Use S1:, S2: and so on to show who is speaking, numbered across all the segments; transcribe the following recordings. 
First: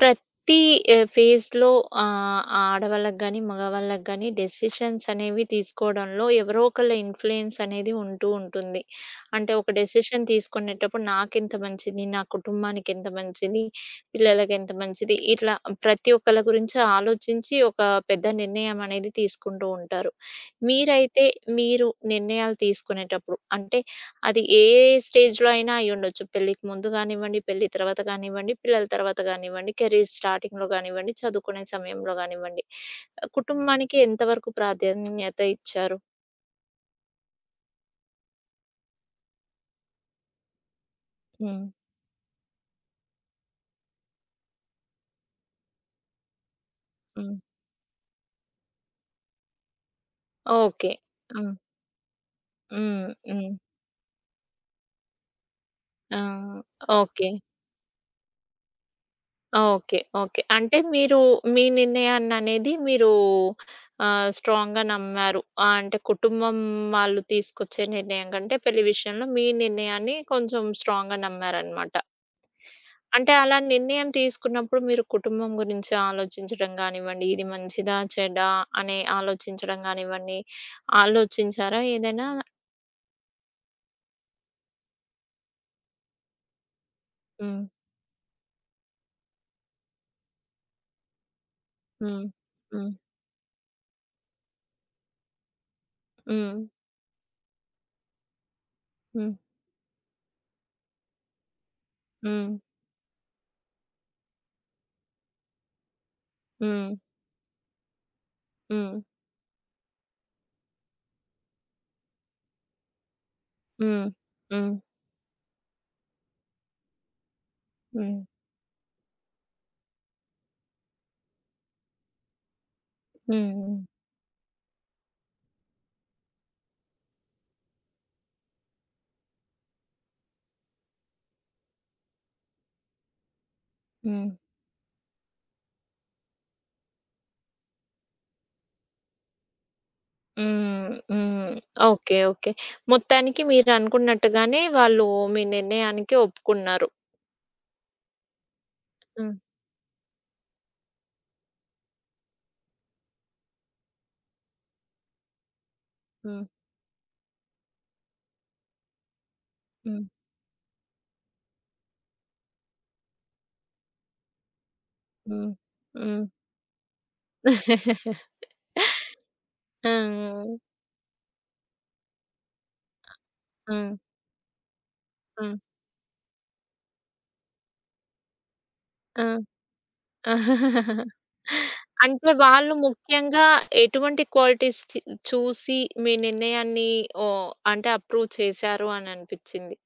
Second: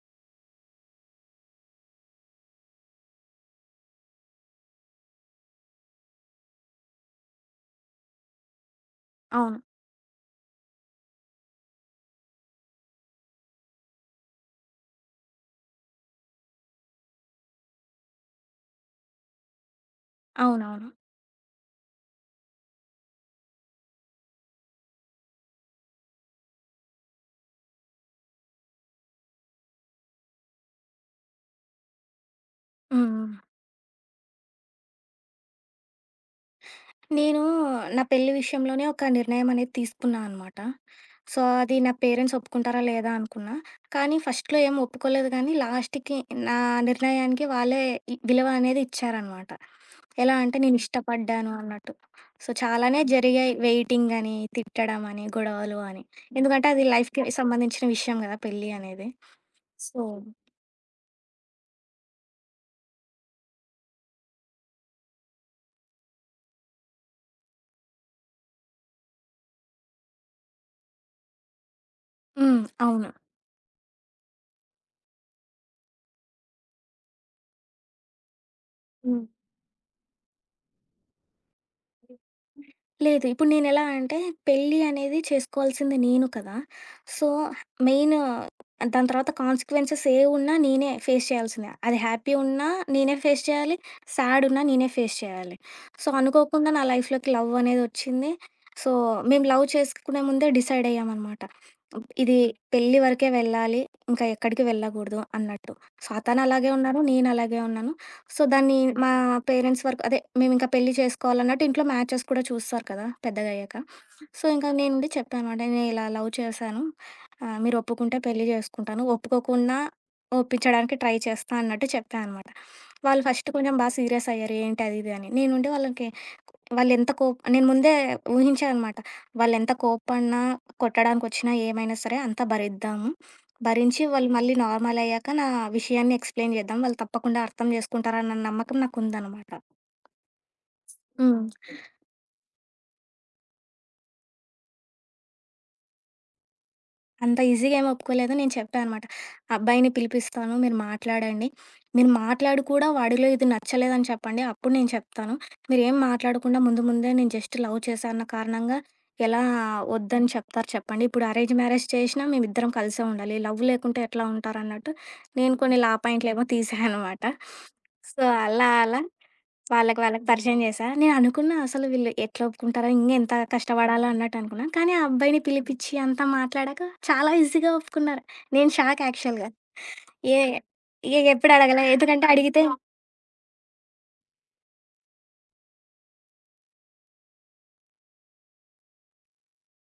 S1: ప్రతి ఫేజ్‌లో ఆడవాళ్ళకి గాని, మగవాళ్ళకి గాని డెసిషన్స్ అనేవి తీసుకోవడంలో ఎవరో ఒకళ్ళ ఇన్‌ఫ్లూయెన్స్ అనేది ఉంటూ ఉంటుంది. అంటే
S2: అవును.
S1: ఒక డెసిషన్ తీసుకునేటప్పుడు నాకెంత మంచిది, నా కుటుంబానికి ఎంత మంచిది, పిల్లలకి ఎంత మంచిది, ఇట్లా ప్రతి ఒక్కళ్ళ గురించి ఆలోచించి ఒక పెద్ద నిర్ణయం అనేది తీసుకుంటూ ఉంటారు.
S2: అవునవును.
S1: మీరైతే మీరు నిర్ణయాలు తీసుకునేటప్పుడు అంటే అది ఏ స్టేజ్‌లో అయినా అయ్యుండొచ్చు. పెళ్ళికి ముందు గానివ్వండి, పెళ్లి తర్వాత కానివ్వండి, పిల్లల తర్వాత గానివ్వండి, కెరీర్ స్టార్టింగ్‌లో గానివ్వండి, చదువుకునే సమయంలో గానివ్వండి.
S2: హ్మ్. హ్మ్.
S1: కుటుంబానికి ఎంత వరకు ప్రాధాన్యత ఇచ్చారు?
S2: నేను నా పెళ్లి విషయంలోనే ఒక నిర్ణయం అనేది తీసుకున్నా అనమాట. సో,
S1: హ్మ్.
S2: అది నా పేరెంట్స్ ఒప్పుకుంటారా లేదా అనుకున్నా. కానీ ఫస్ట్‌లో ఏం ఒప్పుకోలేదు గానీ, లాస్ట్‌కి నా
S1: హ్మ్.
S2: నిర్ణయానికి వాళ్ళే విలువ అనేది ఇచ్చారనమాట. ఎలా అంటే నేను
S1: ఓకే.
S2: ఇష్టపడ్డాను
S1: హ్మ్.
S2: అన్నట్టు. సో, చాలానే
S1: హ్మ్. హ్మ్.
S2: జరిగాయి వెయిటింగ్ అని, తిట్టడం అని, గొడవలు అని.
S1: ఆ!
S2: ఎందుకంటే అది
S1: ఓకే.
S2: లైఫ్‌కి సంబంధించిన విషయం గదా! పెళ్లి అనేది.
S1: ఓకే.
S2: So
S1: okay. అంటే మీరు మీ నిర్ణయాన్ననేది స్ట్రాంగ్‌గా నమ్మారు. అంటే కుటుంబం వాళ్ళు తీసుకొచ్చే నిర్ణయం కంటే పెళ్లి విషయంలో మీ నిర్ణయాన్ని కొంచెం స్ట్రాంగ్‌గా నమ్మారనమాట.
S2: హ్మ్. అవును.
S1: అంటే అలా నిర్ణయం తీసుకున్నప్పుడు మీరు కుటుంబం గురించి ఆలోచించడం గానివ్వండి, ఇది మంచిదా? చెడా? అని
S2: హ్మ్.
S1: ఆలోచించడం గానివ్వండి, ఆలోచించారా ఏదైనా?
S2: లేదు. ఇప్పుడు నేనెలా అంటే, పెళ్లి అనేది చేసుకోవాల్సింది నేను కదా! సో,
S1: హ్మ్.
S2: మెయిన్ దాని తర్వాత కాన్సిక్వెన్సెస్ ఏవున్నా నేనే ఫేస్ చేయాల్సిందే. అది
S1: హ్మ్.
S2: హ్యాపీ ఉన్నా
S1: హ్మ్.
S2: నేనే ఫేస్ చేయాలి. సాడ్ ఉన్నా నేనే ఫేస్ చేయాలి. సో,
S1: హ్మ్.
S2: అనుకోకుండా నా లైఫ్‌లోకి లవ్ అనేదొచ్చింది. సో,
S1: హ్మ్.
S2: మేము లవ్ చేసుకునే ముందే డిసైడ్ అయ్యామనమాట. ఇది
S1: హ్మ్.
S2: పెళ్లి వరకే వెళ్ళాలి. ఇంకా ఎక్కడికి వెళ్ళగూడదు అన్నట్టు. సో, తను అలాగే
S1: హ్మ్.
S2: ఉన్నారు. నేను అలాగే ఉన్నాను. సో, దాన్ని
S1: హ్మ్.
S2: మా పేరెంట్స్ వరకు అదే మేమింకా పెళ్లి చేసుకోవాలన్నట్టు ఇంట్లో మ్యాచెస్ కూడా చూస్తారు కదా పెద్దగయ్యాక.
S1: హ్మ్.
S2: సో, ఇంకా
S1: హ్మ్.
S2: నేనుండి చెప్పానమాట. "నేను ఇలా లవ్ చేశాను. మీరు ఒప్పుకుంటే
S1: హ్మ్.
S2: పెళ్లి చేసుకుంటాను. ఒప్పుకోకున్నా ఒప్పించడానికి ట్రై చేస్తా" అన్నట్టు చెప్పా అనమాట. వాళ్ళు ఫస్ట్ కొంచెం
S1: హ్మ్.
S2: బా సీరియస్ అయ్యారు. ఏంటి అది ఇది అని. నేనుండి వాళ్ళకి వాళ్ళెంత కోప్ నేను ముందే ఊహించా అనమాట. వాళ్ళెంత కోప్పడినా, కొట్టడానికొచ్చినా ఏమైనా సరే అంతా భరిద్దాము. భరించి వాళ్ళు
S1: హ్మ్.
S2: మళ్ళీ నార్మల్ అయ్యాక నా విషయాన్ని ఎక్స్‌ప్లెయిన్ చేద్దాం. వాళ్ళు తప్పకుండా అర్థం చేసుకుంటారన్న నమ్మకం నాకుందనమాట.
S1: హ్మ్.
S2: హ్మ్.
S1: హ్మ్. ఓకే. ఓకే. మొత్తానికి మీరనుకున్నట్టుగానే వాళ్ళు మీ నిర్ణయానికి ఒప్పుకున్నారు.
S2: అంత ఈజీగా ఏమి ఒప్పుకోలేదు. నేను చెప్పా అనమాట.
S1: హ్మ్.
S2: అబ్బాయిని పిలిపిస్తాను. మీరు మాట్లాడండి. మీరు మాట్లాడి కూడా వాడిలో ఇది నచ్చలేదని చెప్పండి. అప్పుడు నేను చెప్తాను. మీరేం
S1: హ్మ్.
S2: మాట్లాడకుండా ముందు ముందే నేను జస్ట్ లవ్ చేశా అన్న కారణంగా ఎలా
S1: హ్మ్.
S2: వద్దని చెప్తారు చెప్పండి. ఇప్పుడు అరేంజ్ మ్యారేజ్ చేసినా మేమిద్దరం కలిసే ఉండాలి. లవ్ లేకుంటే ఎట్లా ఉంటారన్నట్టు
S1: హ్మ్.
S2: నేను
S1: హ్మ్.
S2: కొన్ని లా
S1: హ్మ్.
S2: పాయింట్లేమో తీసా అనమాట. సో, అలా అలా వాళ్ళకి వాళ్ళకి
S1: హ్మ్.
S2: పరిచయం చేశా. నేను అనుకున్నా అసలు వీళ్ళు ఎట్లా ఒప్పుకుంటారో, ఇంగెంత కష్టపడాలో అన్నట్టు అనుకున్నా. కానీ ఆ అబ్బాయిని
S1: ఆ!
S2: పిలిపిచ్చి అంతా మాట్లాడాక చాలా ఈజీగా ఒప్పుకున్నారు. నేను షాక్
S1: ఆ!
S2: యాక్చువల్‌గా. ఏ ఎ ఎప్పుడు అడగలే. ఎందుకంటే
S1: అంటే
S2: అడిగితే
S1: వాళ్ళు ముఖ్యంగా ఎటువంటి క్వాలిటీస్ చూసి మీ నిర్ణయాన్ని ఓహ్, అంటే అప్రూవ్ చేశారు అని అనిపిచ్చింది?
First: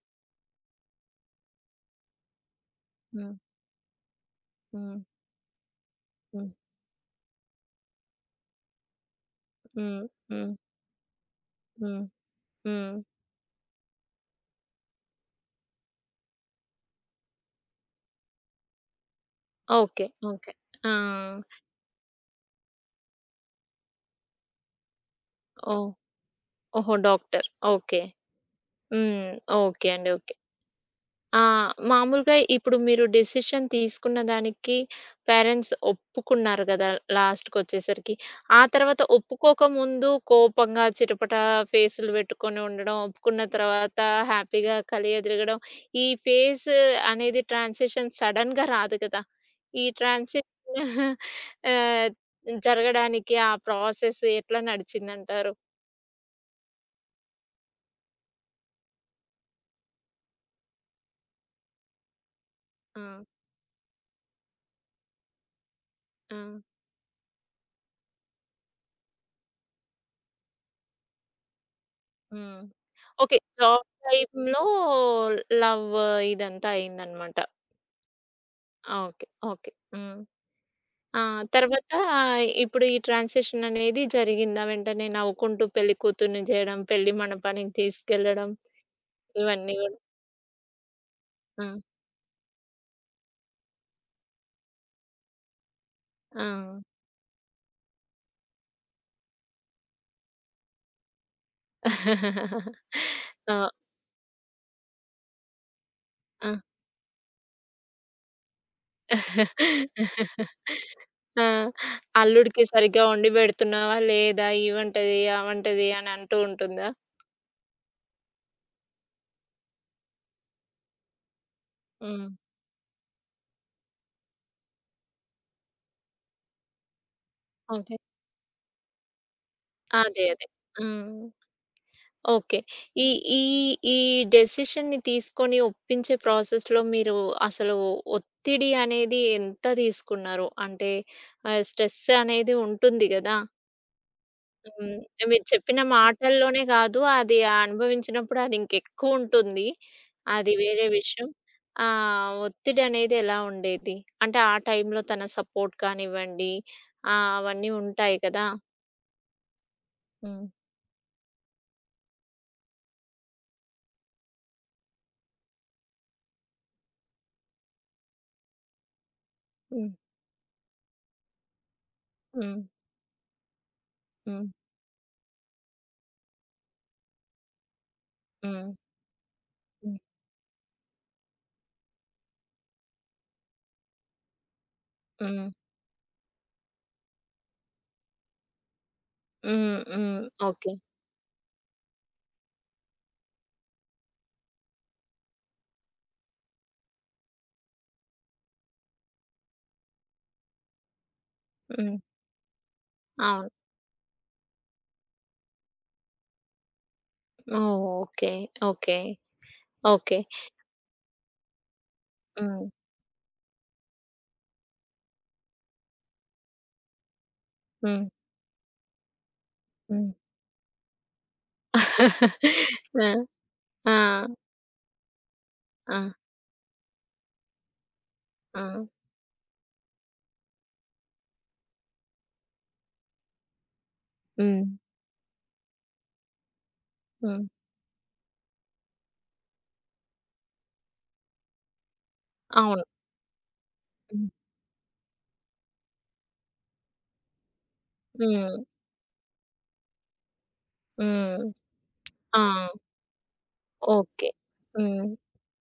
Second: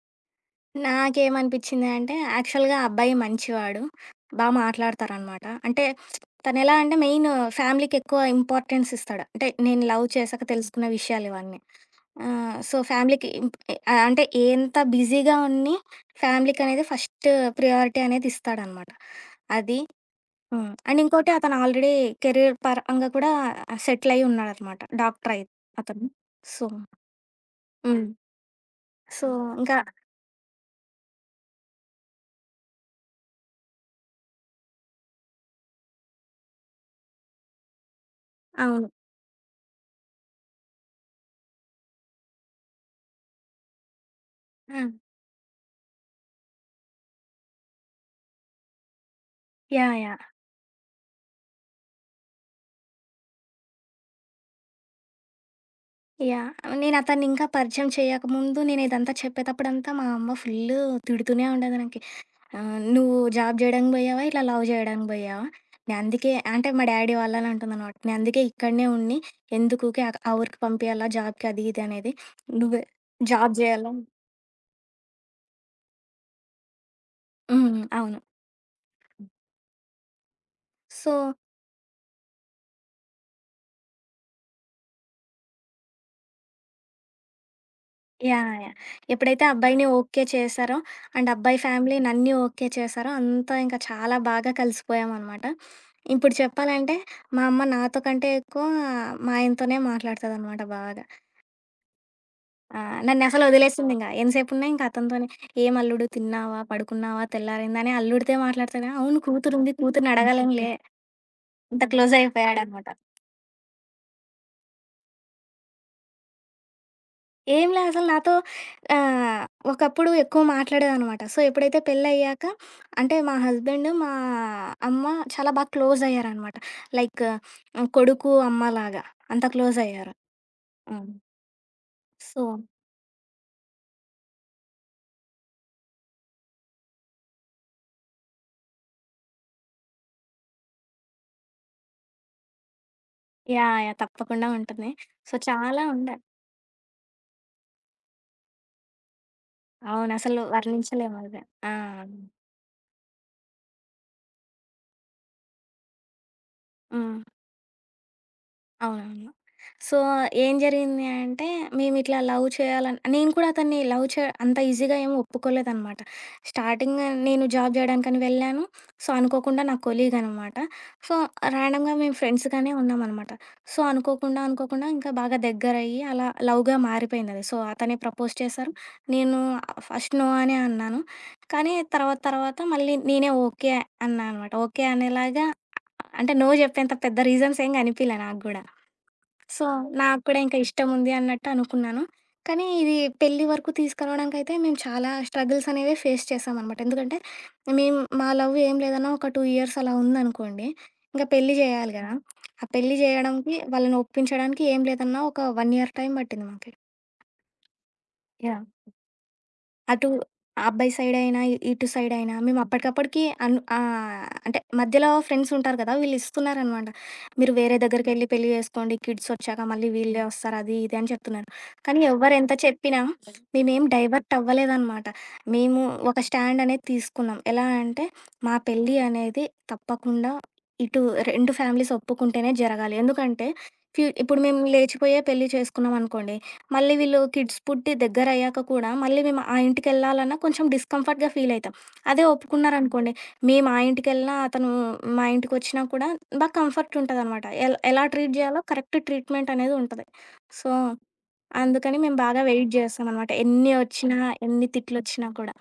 S2: నాకేమనిపించింది అంటే, యాక్చువల్‌గా ఆ అబ్బాయి
S1: హ్మ్.
S2: మంచివాడు. బా
S1: హ్మ్.
S2: మాట్లాడతారనమాట. అంటే
S1: హ్మ్.
S2: తనెలా అంటే ఫ్యామిలీకెక్కువ ఇంపార్టెన్స్ ఇస్తాడు. అంటే నేను
S1: హ్మ్.
S2: లవ్ చేశాక
S1: హ్మ్.
S2: తెలుసుకున్న విషయాలివన్నీ.
S1: హ్మ్.
S2: సో,
S1: హ్మ్.
S2: అంటే ఎంత బిజీగా ఫ్యామిలీకనేది ఫస్ట్ ప్రియారిటీ అనేది ఇస్తాడనమాట. అది.
S1: ఓకే. ఓకే.
S2: హ్మ్.
S1: ఆ!
S2: అండ్ ఇంకోటి అతను ఆల్రెడీ కెరీర్ పరంగా కూడా సెటిలయ్యి ఉన్నాడనమాట. డాక్టరయి
S1: ఓహ్!
S2: అతను. సో
S1: ఓహో! డాక్టర్. ఓకే.
S2: హ్మ్. సో,
S1: హ్మ్.
S2: ఇంకా
S1: ఓకే అండి. ఓకే. ఆ! మామూలుగా ఇప్పుడు మీరు డెసిషన్ తీసుకున్న దానికి పేరెంట్స్ ఒప్పుకున్నారు గదా! లాస్ట్‌కొచ్చేసరికి. ఆ
S2: అవును.
S1: తర్వాత ఒప్పుకోక ముందు కోపంగా చిటపట ఫేసులు పెట్టుకొని ఉండడం, ఒప్పుకున్న తర్వాత హ్యాపీగా
S2: ఆ!
S1: కలియతిరగడం. ఈ ఫేస్ అనేది ట్రాన్సిషన్ సడెన్‌గా రాదు కదా! ఈ
S2: యాహ్! యాహ్!
S1: ట్రాన్సిషన్ ఆహ్, జరగడానికి ఆ ప్రాసెస్ ఎట్లా నడిచిందంటారు?
S2: యాహ్! నేను అతన్నింకా పరిచయం చేయకముందు నేను ఇదంతా చెప్పేతప్పుడంతా మా అమ్మ ఫుల్లు తిడుతూనే ఉండేది నాకి.
S1: ఆ!
S2: "నువ్వు జాబ్ జేయడానికి బోయావా? ఇట్లా లవ్ జేయడానికి బోయావా? నేనందుకే"
S1: ఆ!
S2: అంటే మా డ్యాడీ వాళ్ళని అంటుందనమాట. "నేనందుకే ఇక్కడనే ఉండి ఎందుకు ఊకే ఆ ఆ ఊరికి పంపియాలా జాబ్‌కి అది ఇది అనేది.
S1: హ్మ్.
S2: నువ్వే
S1: ఓకే.
S2: జాబ్
S1: జాబ్
S2: జేయాలా"
S1: టైమ్‌లో లవ్ ఇదంతా అయిందనమాట.
S2: హ్మ్. అవును.
S1: ఆ! ఓకే. ఓకే. హ్మ్.
S2: సో
S1: ఆ! తర్వాత ఇప్పుడు ఈ ట్రాన్సిషన్ అనేది జరిగిందా? వెంటనే నవ్వుకుంటూ పెళ్లి కూతుర్ని జేయడం, పెళ్లి మండపానికి
S2: యాహ్!
S1: తీసుకెళ్ళడం
S2: యాహ్! ఎప్పుడైతే
S1: ఇవన్నీ
S2: అబ్బాయిని
S1: గూడా.
S2: ఓకే చేశారో, అండ్ అబ్బాయి
S1: ఆ!
S2: ఫ్యామిలీ నన్ని ఓకే చేశారో, అంతా ఇంకా చాలా బాగా కలిసిపోయామనమాట. ఇప్పుడు
S1: ఆ!
S2: చెప్పాలంటే, మా అమ్మ నాతో కంటే ఎక్కువ మా ఆయనతోనే మాట్లాడతదనమాట బాగా. ఆ! నన్నసలు
S1: ఆ!
S2: వదిలేసిందింక. ఎంతసేపున్నా ఇంక అతనితోనే. "ఏం అల్లుడు
S1: ఆ!
S2: తిన్నావా? పడుకున్నావా? తెల్లారిందా?" అని అల్లుడితే మాట్లాడతా గానీ, అవును కూతురుంది, కూతురిని అడగలేంలే.
S1: ఆ!
S2: అంత
S1: అల్లుడికి
S2: క్లోజయిపోయాడనమాట.
S1: సరిగ్గా వండి పెడుతున్నావా? లేదా? ఈ వంటది, ఆ వంటది అని అంటూ ఉంటుందా?
S2: ఏంలే అసలు నాతో ఆహ్, ఒకప్పుడు ఎక్కువ మాట్లాడేదనమాట. సో, ఎప్పుడైతే
S1: హ్మ్.
S2: పెళ్ళయ్యాక అంటే మా హస్బెండ్, మా అమ్మ చాలా బాగా క్లోజయ్యారనమాట. Like
S1: okay.
S2: కొడుకు, అమ్మలాగా అంత క్లోజయ్యారు.
S1: అదే. అదే.
S2: హ్మ్.
S1: హ్మ్.
S2: So
S1: okay. ఈ ఈ ఈ డెసిషన్‌ని తీసుకొని ఒప్పించే ప్రాసెస్‌లో మీరు అసలు ఒత్తిడి అనేది ఎంత తీసుకున్నారు? అంటే స్ట్రెస్ అనేది ఉంటుంది గదా!
S2: యాహ్! యాహ్! తప్పకుండా ఉంటుంది.
S1: హ్మ్.
S2: సో,
S1: మీరు చెప్పిన
S2: చాలా ఉండే
S1: మాటల్లోనే గాదు, అది అనుభవించినప్పుడు అది ఇంకెక్కువుంటుంది.
S2: అవును. అసలు
S1: అది వేరే విషయం.
S2: వర్ణించలేమది. ఆ!
S1: ఆ! ఒత్తిడి అనేది ఎలా ఉండేది? అంటే ఆ టైంలో తన సపోర్ట్ కానివ్వండి,
S2: హ్మ్.
S1: అవన్నీ ఉంటాయి కదా!
S2: అవునవును. సో,
S1: హ్మ్.
S2: ఏం జరిగింది అంటే, మేమిట్లా లవ్ చేయాలని నేను కూడా అతన్ని లవ్ చే అంత ఈజీగా ఏమి ఒప్పుకోలేదనమాట. స్టార్టింగ్ నేను జాబ్ జేయడానికని వెళ్ళాను. సో, అనుకోకుండా నా
S1: హ్మ్.
S2: కొలీగ్ అనమాట. సో, ర్యాండమ్‌గా మేము
S1: హ్మ్.
S2: ఫ్రెండ్స్‌గానే ఉన్నామనమాట. సో, అనుకోకుండా,
S1: హ్మ్.
S2: అనుకోకుండా ఇంకా బాగా దగ్గరయ్యి అలా లవ్‌గా మారిపోయిందది. సో, అతనే ప్రపోజ్
S1: హ్మ్.
S2: చేశారు. నేను
S1: హ్మ్.
S2: ఫస్ట్ నో అనే అన్నాను. కానీ తర్వాత మళ్ళీ నేనే ఓకే అన్నా అనమాట. ఓకే అనేలాగా
S1: హ్మ్.
S2: అంటే, నో జెప్పేంత పెద్ద రీజన్స్ ఏం గనిపియలే నాకు గూడా. సో,
S1: హ్మ్. హ్మ్.
S2: నాకు కూడా ఇంకా
S1: ఓకే.
S2: ఇష్టముంది అన్నట్టు అనుకున్నాను. కానీ ఇది పెళ్లి వరకు తీసుకురావడానికైతే మేము చాలా స్ట్రగుల్స్ అనేవే ఫేస్ చేశామనమాట. ఎందుకంటే మేము మా లవ్ ఏం లేదన్నా ఒక 2 ఇయర్స్ అలా ఉందనుకోండి. ఇంక పెళ్లి జేయాలి
S1: హ్మ్.
S2: గదా! ఆ పెళ్లి
S1: అవును.
S2: జేయడంకి వాళ్ళని ఒప్పించడానికి ఏం లేదన్నా ఒక 1 ఇయర్ టైం పట్టింది మాకి.
S1: ఓహ్! ఓకే.
S2: యాహ్!
S1: ఓకే.
S2: అటు
S1: ఓకే.
S2: ఆ అబ్బాయి సైడ్ అయినా, ఇటు సైడ్ అయినా మేము
S1: హ్మ్.
S2: అప్పటికప్పటికి అంటే మధ్యలో ఫ్రెండ్స్ ఉంటారు కదా! వీళ్ళు ఇస్తున్నారనమాట. మీరు వేరే
S1: హ్మ్.
S2: దగ్గరికెళ్ళి పెళ్లి చేసుకోండి. కిడ్స్ వచ్చాక మళ్ళీ
S1: హ్మ్.
S2: వీళ్ళే వస్తారు. అది ఇది అని చెప్తున్నారు. కానీ ఎవ్వరు ఎంత చెప్పినా
S1: ఆ!
S2: మేమేం
S1: ఆ!
S2: డైవర్ట్ అవ్వలేదనమాట. మేము
S1: ఆ!
S2: ఒక స్టాండ్ అనేది తీసుకున్నాం. ఎలా అంటే మా
S1: ఆ!
S2: పెళ్లి అనేది తప్పకుండా ఇటు 2 ఫ్యామిలీస్ ఒప్పుకుంటేనే జరగాలి. ఎందుకంటే ఇప్పుడు మేము
S1: హ్మ్.
S2: లేచిపోయే పెళ్లి చేసుకున్నాం అనుకోండి మళ్ళీ వీళ్ళు
S1: హ్మ్.
S2: కిడ్స్ పుట్టి దగ్గరయ్యాక కూడా మళ్ళీ మేము ఆ ఇంటికెళ్ళాలన్నా కొంచెం డిస్కంఫర్ట్‌గా ఫీల్ అయితాం. అదే
S1: అవును.
S2: ఒప్పుకున్నారనుకోండి, మేము ఆ
S1: హ్మ్.
S2: ఇంటికెళ్ళినా, అతను మా ఇంటికొచ్చినా కూడా బా కంఫర్ట్ ఉంటదనమాట. ఎలా ట్రీట్
S1: హ్మ్.
S2: జేయాలో కరెక్ట్ ట్రీట్‌మెంట్ అనేది ఉంటది. సో,
S1: హ్మ్.
S2: అందుకని మేము
S1: ఆ!
S2: బాగా వెయిట్ జేస్తామనమాట. ఎన్ని ఒచ్చినా,
S1: ఓకే.
S2: ఎన్ని
S1: హ్మ్.
S2: తిట్లొచ్చినా కూడా.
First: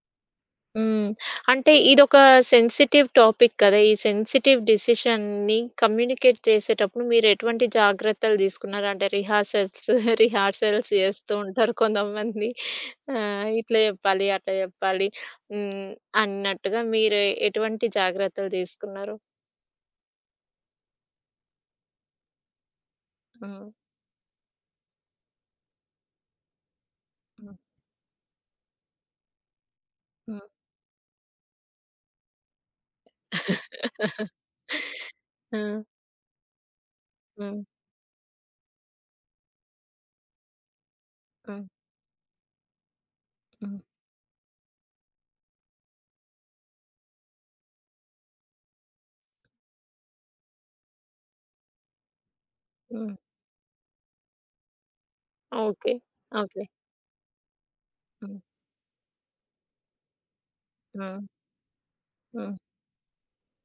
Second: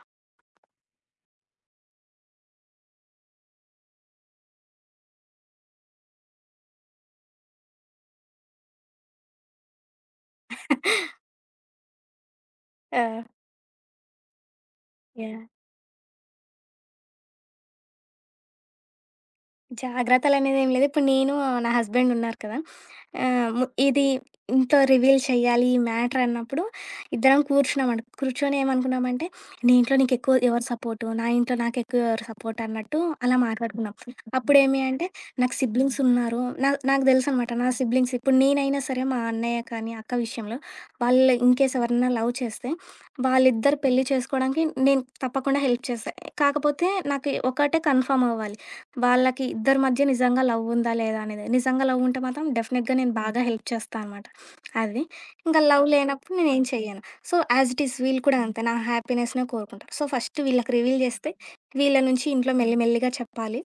S1: హ్మ్. అంటే ఇదొక సెన్సిటివ్ టాపిక్ కదా! ఈ సెన్సిటివ్ డెసిషన్‌ని కమ్యూనికేట్ చేసేటప్పుడు మీరు ఎటువంటి జాగ్రత్తలు తీసుకున్నారు? అంటే రిహార్సల్స్ రిహార్సల్స్ చేస్తూ ఉంటారు కొంతమంది. ఆ!
S2: ఆ!
S1: ఇట్లా జెప్పాలి, అట్లా జెప్పాలి
S2: యాహ్!
S1: హ్మ్. అన్నట్టుగా మీరు ఎటువంటి జాగ్రత్తలు తీసుకున్నారు?
S2: జాగ్రత్తలనేదేం లేదు. ఇప్పుడు నేను, నా హస్బెండ్ ఉన్నారు కదా! ఆహ్, ము
S1: హ్మ్.
S2: ఇది ఇంట్లో రివీల్ చేయాలి ఈ మ్యాటర్ అన్నప్పుడు ఇద్దరం
S1: హ్మ్.
S2: కూర్చున్నామట. కూర్చొని ఏమనుకున్నామంటే, నీ ఇంట్లో నీకెక్కువ
S1: హ్మ్.
S2: ఎవరు సపోర్టు? నా ఇంట్లో నాకెక్కువ ఎవరు సపోర్ట్? అన్నట్టు అలా మాట్లాడుకున్నాం. అప్పుడేమి అంటే, నాకు
S1: ఆ!
S2: సిబ్లింగ్స్ ఉన్నారు. నాకు తెలుసనమాట.
S1: హ్మ్.
S2: నా సిబ్లింగ్స్ ఇప్పుడు నేనైనా సరే మా అన్నయ్య కానీ, అక్క విషయంలో వాళ్ళు
S1: హ్మ్.
S2: ఇన్‌కేస్ ఎవరన్నా లవ్ చేస్తే,
S1: హ్మ్.
S2: వాళ్ళిద్దరు
S1: హ్మ్.
S2: పెళ్లి చేసుకోవడానికి నేను తప్పకుండా హెల్ప్ చేస్తా. కాకపోతే నాకు ఒకటే కన్ఫర్మ్ అవ్వాలి. వాళ్ళకి ఇద్దరి మధ్య నిజంగా లవ్ ఉందా లేదా అనేది. నిజంగా లవ్ ఉంటే మాత్రం డెఫినెట్‌గా నేను బాగా హెల్ప్ చేస్తా అనమాట. అది. ఇంకా లవ్
S1: ఓకే.
S2: లేనప్పుడు నేనేం
S1: ఓకే.
S2: చెయ్యను. సో, యాజ్ ఇట్ ఈజ్ వీళ్ళు
S1: హ్మ్.
S2: కూడా అంతే. నా హ్యాపీనెస్‌నే కోరుకుంటారు. సో, ఫస్ట్ వీళ్ళకి రివీల్
S1: హ్మ్.
S2: చేస్తే వీళ్ళ నుంచి ఇంట్లో
S1: హ్మ్.
S2: మెల్లి మెల్లిగా చెప్పాలి.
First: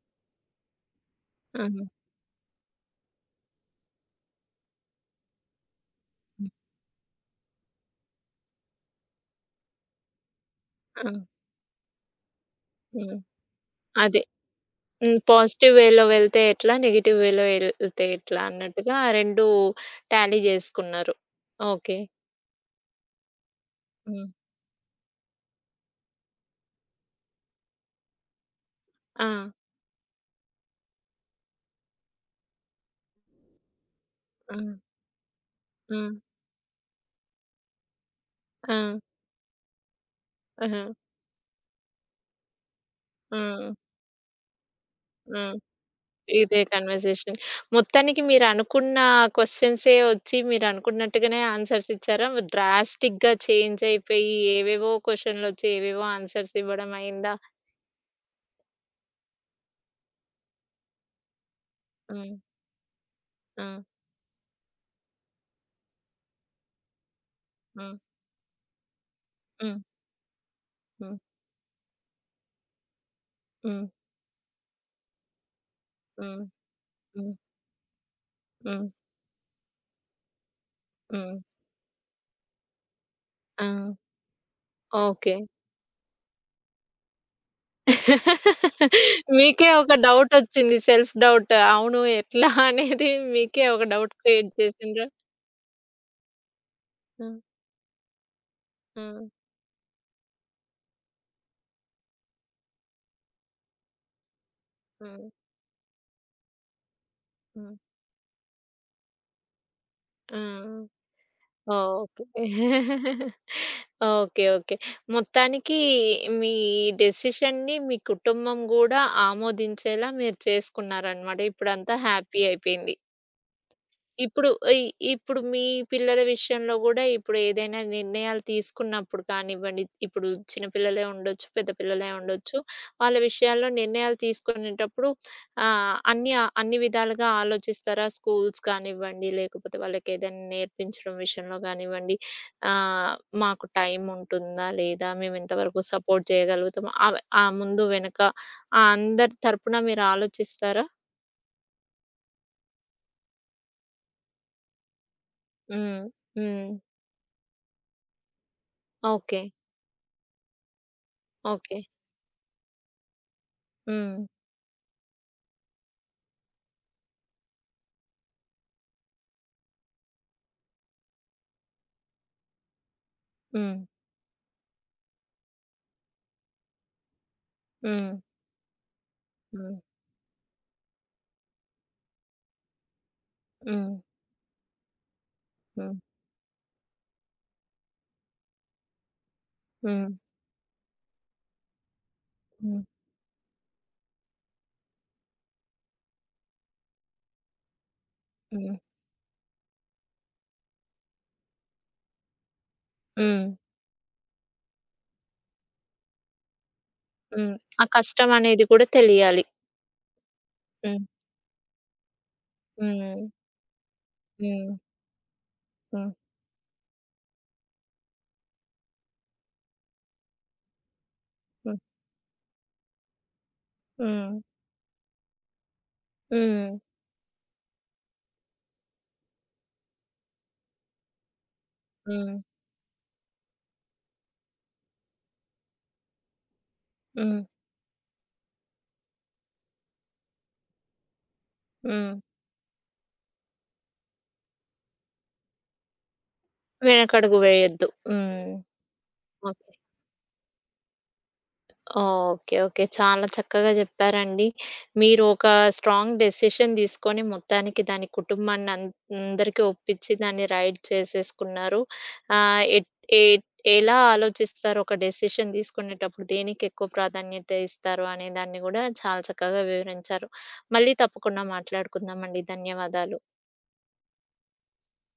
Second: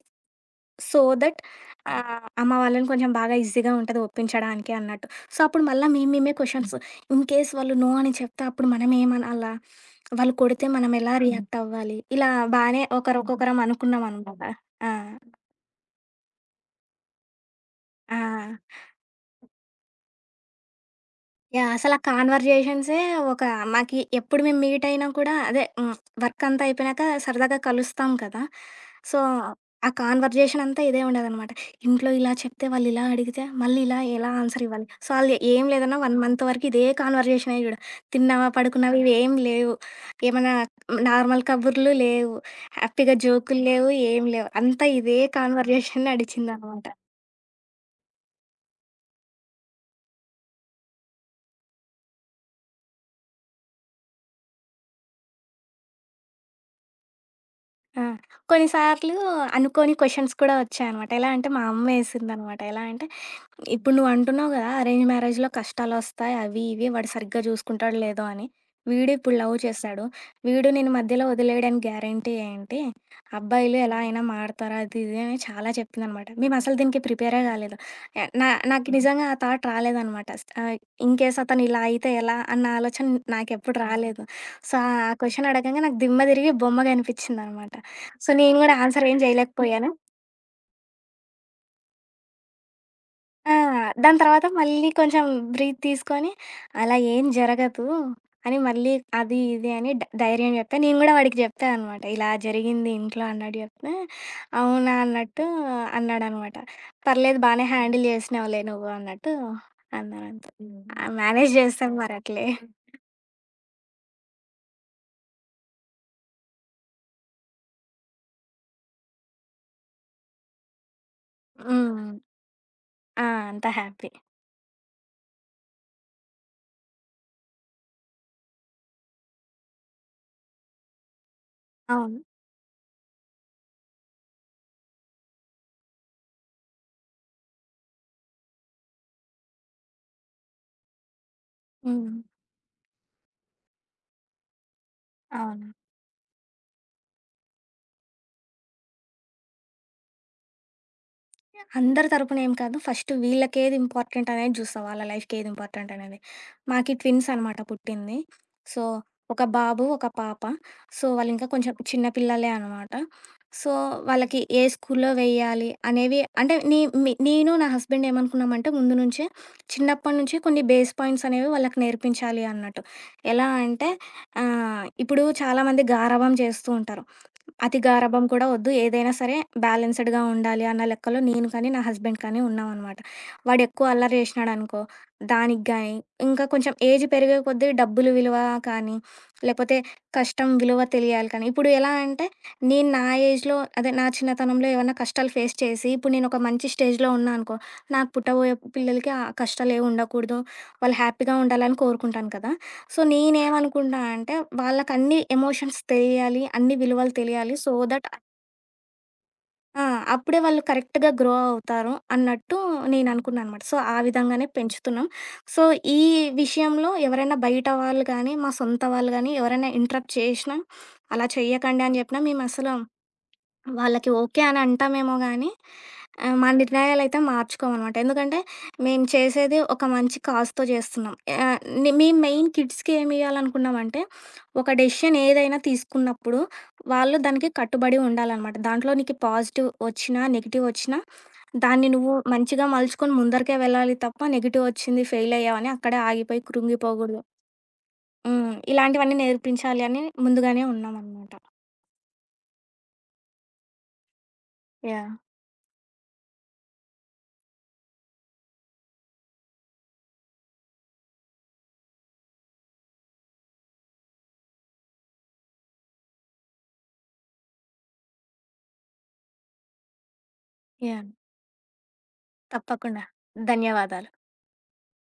S2: సో దట్
S1: ఆహా!
S2: అమ్మ వాళ్ళని కొంచెం బాగా ఈజీగా ఉంటది ఒప్పించడానికి అన్నట్టు. సో, అప్పుడు మళ్ళా మేము
S1: హ్మ్.
S2: క్వెషన్స్ ఇన్ కేస్ వాళ్ళు నో అని చెప్తే అప్పుడు మనం ఏమనాలా? వాళ్ళు కొడితే మనం
S1: ఆ!
S2: ఎలా రియాక్ట్ అవ్వాలి? ఇలా బానే
S1: హ్మ్.
S2: ఒకరొకొకరం
S1: అదే.
S2: అనుకున్నామనమాట. ఆ!
S1: హ్మ్. పాజిటివ్ వేలో వెళ్తే ఎట్లా? నెగెటివ్ వేలో ఎళ్తే
S2: ఆ!
S1: ఎట్లా? అన్నట్టుగా 2 టాలీ జేసుకున్నారు.
S2: యాహ్! అసల
S1: ఓకే.
S2: కాన్వర్జేషన్సే ఒక మాకి
S1: హ్మ్.
S2: ఎప్పుడు మేము మీట్ అయినా కూడా అదే హ్మ్. వర్క్ అంతా అయిపోయినాక సరదాగా కలుస్తాం కదా! సో,
S1: ఆ!
S2: ఆ కాన్వర్జేషన్ అంతా ఇదే ఉండేదనమాట. ఇంట్లో ఇలా చెప్తే వాళ్ళు ఇలా అడిగితే మళ్ళీ ఇలా ఎలా
S1: ఆ!
S2: ఆన్సర్ ఇవ్వాలి? సో, ఆళ్ళు ఏం
S1: ఆ!
S2: లేదన్నా 1 మంత్ వరకు ఇదే కాన్వర్జేషనే చూడు. తిన్నావా?
S1: ఆ!
S2: పడుకున్నావా? ఇవేం లేవు. ఏమన్నా
S1: ఆహా!
S2: నార్మల్ కబుర్లు లేవు. హ్యాపీగా
S1: ఆ!
S2: జోకులు లేవు. ఏం లేవు. అంతా ఇదే
S1: ఆ!
S2: కాన్వర్జేషన్
S1: ఇదే
S2: నడిచిందనమాట.
S1: కన్వర్జేషన్. మొత్తానికి మీరనుకున్న క్వెషన్సే ఒచ్చి మీరనుకున్నట్టుగానే ఆన్సర్స్ ఇచ్చారా? డ్రాస్టిక్‌గా చేంజ్ అయిపోయి ఏవేవో క్వెషన్‌లొచ్చి ఏవేవో ఆన్సర్స్ ఇవ్వడం అయిందా?
S2: ఆ! కొన్నిసార్లు అనుకోని క్వెషన్స్ కూడా వచ్చాయనమాట. ఎలా అంటే, మా
S1: హ్మ్.
S2: అమ్మేసిందనమాట. ఎలా అంటే,
S1: ఆ!
S2: ఇప్పుడు నువ్వంటున్నావు గదా! అరేంజ్ మ్యారేజ్‌లో కష్టాలొస్తాయి. అవి, ఇవి వాడు సరిగ్గా
S1: హ్మ్.
S2: జూసుకుంటాడో లేదో అని. వీడు ఇప్పుడు లవ్
S1: హ్మ్.
S2: చేశాడు. వీడు నిన్ను
S1: హ్మ్.
S2: మధ్యలో వదిలేయడానికి గ్యారంటీ ఏంటి? అబ్బాయిలు
S1: హ్మ్.
S2: ఎలా అయినా మారతారు. అది, ఇది అని చాలా చెప్పిందనమాట.
S1: హ్మ్.
S2: మేమసలు దీనికి
S1: హ్మ్.
S2: ప్రిపేరే గాలేదు. ఆహ్,
S1: హ్మ్.
S2: నాకు నిజంగా ఆ థాట్ రాలేదనమాట. ఆహ్,
S1: హ్మ్.
S2: ఇన్‌కేస్ అతను ఇలా అయితే ఎలా అన్న ఆలోచన
S1: ఆ!
S2: నాకెప్పుడు రాలేదు. సో, ఆ
S1: ఓకే.
S2: క్వెషన్ అడగంగా నాకు దిమ్మ తిరిగి బొమ్మ గనిపిచ్చిందనమాట. సో, నేను గూడా ఆన్సర్ ఏం
S1: మీకే
S2: జేయలేకపోయాను.
S1: ఒక డౌటొచ్చింది. Self doubt. అవును ఎట్లా అనేది
S2: ఆ!
S1: మీకే ఒక డౌట్
S2: దాని తర్వాత
S1: క్రియేట్
S2: మళ్ళీ
S1: చేసిండ్రు.
S2: కొంచెం బ్రీత్ తీసుకొని, అలా ఏం
S1: ఆ!
S2: జరగదు అని మళ్ళీ
S1: ఆ!
S2: అది ఇది అని ధైర్యం జెప్తా. నేను గూడా వాడికి జెప్తా అనమాట. ఇలా జరిగింది ఇంట్లో అన్నట్టు జెప్తే, అవునా
S1: ఆ!
S2: అన్నట్టు అన్నాడనమాట. పర్లేదు
S1: ఆ!
S2: బానే హ్యాండిల్ జేసినావులే నువ్వు అన్నట్టు అన్నాడంతే. హ్మ్. ఆ! మేనేజ్
S1: ఆ!
S2: జేస్తాను మరి
S1: ఓకే.
S2: అట్లే.
S1: ఓకే. ఓకే. మొత్తానికి మీ డెసిషన్‌ని మీ కుటుంబం గూడా ఆమోదించేలా మీరు చేసుకున్నారనమాట.
S2: హ్మ్.
S1: ఇప్పుడంతా
S2: హ్మ్.
S1: హ్యాపీ అయిపోయింది.
S2: ఆ! అంతా హ్యాపీ.
S1: ఇప్పుడు ఇ ఇప్పుడు మీ పిల్లల విషయంలో గూడా ఇప్పుడు ఏదైనా నిర్ణయాలు తీసుకున్నప్పుడు కానివ్వండి, ఇప్పుడు చిన్న పిల్లలే ఉండొచ్చు, పెద్ద పిల్లలే
S2: అవును.
S1: ఉండొచ్చు. వాళ్ళ విషయాల్లో నిర్ణయాలు తీసుకునేటప్పుడు అన్ని అన్ని విధాలుగా ఆలోచిస్తారా? స్కూల్స్ కానివ్వండి, లేకపోతే వాళ్ళకేదైనా నేర్పించడం విషయంలో
S2: హ్మ్.
S1: గానివ్వండి, ఆహ్, మాకు టైం ఉంటుందా? లేదా? మేమెంత
S2: అవును.
S1: వరకు సపోర్ట్ చేయగలుగుతాము? ఆ ముందు వెనక ఆ అందరి తరపున మీరు ఆలోచిస్తారా?
S2: అందరి తరపున ఏం కాదు. ఫస్ట్ వీళ్ళకేది ఇంపార్టెంట్ అనేది జూస్తా. వాళ్ళ లైఫ్‌కేది ఇంపార్టెంట్
S1: హ్మ్.
S2: అనేది.
S1: హ్మ్.
S2: మాకి ట్విన్స్ అనమాట పుట్టింది. సో, ఒక
S1: ఓకే.
S2: బాబు, ఒక పాప. సో, వాళ్ళింకా కొంచెం
S1: ఓకే.
S2: చిన్న పిల్లలే అనమాట. సో,
S1: హ్మ్.
S2: వాళ్ళకి ఏ స్కూల్లో వెయ్యాలి అనేవి అంటే నే మి నేను నా హస్బెండ్ ఏమనుకున్నామంటే ముందు నుంచే చిన్నప్పటి నుంచి కొన్ని బేస్ పాయింట్స్ అనేవి వాళ్ళకి నేర్పించాలి అన్నట్టు. ఎలా
S1: హ్మ్.
S2: అంటే ఆహ్, ఇప్పుడు చాలామంది గారాబం చేస్తూ ఉంటారు. అతి
S1: హ్మ్.
S2: గారాబం కూడా వద్దు. ఏదైనా సరే
S1: హ్మ్.
S2: బ్యాలెన్స్‌డ్‌గా ఉండాలి అన్న లెక్కలో నేను కానీ, నా హస్బెండ్ కానీ ఉన్నామనమాట. వాడు ఎక్కువ
S1: హ్మ్.
S2: అల్లరి చేసినాడనుకో, దానికి గానీ,
S1: హ్మ్.
S2: ఇంకా కొంచెం ఏజ్ పెరిగే కొద్దీ డబ్బులు విలువ కానీ, లేకపోతే
S1: హ్మ్.
S2: కష్టం విలువ తెలియాలి కానీ, ఇప్పుడు ఎలా అంటే
S1: హ్మ్.
S2: నేను నా ఏజ్‌లో అదే నా చిన్నతనంలో ఏవన్నా కష్టాలు ఫేస్ చేసి, ఇప్పుడు నేనొక మంచి స్టేజ్‌లో ఉన్నా అనుకో, నాకు పుట్టబోయే
S1: హ్మ్.
S2: పిల్లలకి ఆ కష్టాలేవుండకూడదు. వాళ్ళు హ్యాపీగా ఉండాలని కోరుకుంటాను కదా! సో
S1: హ్మ్.
S2: నేనేమనుకుంటా అంటే వాళ్ళకన్ని ఎమోషన్స్ తెలియాలి. అన్ని విలువలు
S1: హ్మ్.
S2: తెలియాలి. సో
S1: ఆ
S2: దట్
S1: కష్టమనేది కూడా తెలియాలి.
S2: ఆ! అప్పుడే వాళ్ళు
S1: హ్మ్.
S2: కరెక్ట్‌గా గ్రో అవుతారు అన్నట్టు
S1: హ్మ్.
S2: నేననుకున్నా అనమాట. సో ఆ విధంగానే
S1: హ్మ్.
S2: పెంచుతున్నాం. సో ఈ
S1: హ్మ్.
S2: విషయంలో ఎవరైనా బయట వాళ్ళు గానీ, మా సొంత వాళ్ళు గానీ ఎవరైనా ఇంటరప్ట్ చేషినా, అలా
S1: హ్మ్.
S2: చెయ్యకండి అని జెప్పినా మేమసలు వాళ్ళకి
S1: హ్మ్.
S2: ఓకే అని అంటామేమో గానీ, ఆహ్, మా
S1: హ్మ్.
S2: నిర్ణయాలైతే మార్చుకోమనమాట. ఎందుకంటే, మేము చేసేది ఒక మంచి కాజ్‌తో చేస్తున్నాం. ఆహ్, మేము
S1: హ్మ్.
S2: మెయిన్ కిడ్స్‌కి ఏమియ్యాలనుకున్నామంటే, ఒక డెసిషన్ ఏదైనా తీసుకున్నప్పుడు, వాళ్ళు
S1: హ్మ్.
S2: దానికి కట్టుబడి ఉండాలనమాట. దాంట్లో నీకు పాజిటివ్ వచ్చినా, నెగెటివ్ వచ్చినా, దాన్ని
S1: హ్మ్.
S2: నువ్వు మంచిగా మలుచుకొని ముందరికే వెళ్ళాలి తప్ప, నెగెటివ్ వచ్చింది, ఫెయిల్ అయ్యావని అక్కడే ఆగిపోయి కృంగిపోకూడదు.
S1: వెనకడుగు వేయొద్దు. హ్మ్.
S2: హ్మ్. ఇలాంటివన్నీ
S1: ఓకే.
S2: నేర్పించాలి అని ముందుగానే ఉన్నామనమాట.
S1: ఓకే. ఓకే. చాలా చక్కగా చెప్పారండి.
S2: యాహ్!
S1: మీరు ఒక స్ట్రాంగ్ డెసిషన్ తీసుకొని మొత్తానికి దాని కుటుంబాన్ని అందరికీ ఒప్పించి దాన్ని రైడ్ చేసేసుకున్నారు. ఆహ్, ఎట్ ఎట్ ఎలా ఆలోచిస్తారు ఒక డెసిషన్ తీసుకునేటప్పుడు దేనికి ఎక్కువ ప్రాధాన్యత ఇస్తారు అనే దాన్ని గూడా చాలా చక్కగా వివరించారు. మళ్ళీ
S2: యాహ్!
S1: తప్పకుండా మాట్లాడుకుందామండి.
S2: తప్పకుండా.
S1: ధన్యవాదాలు.
S2: ధన్యవాదాలు.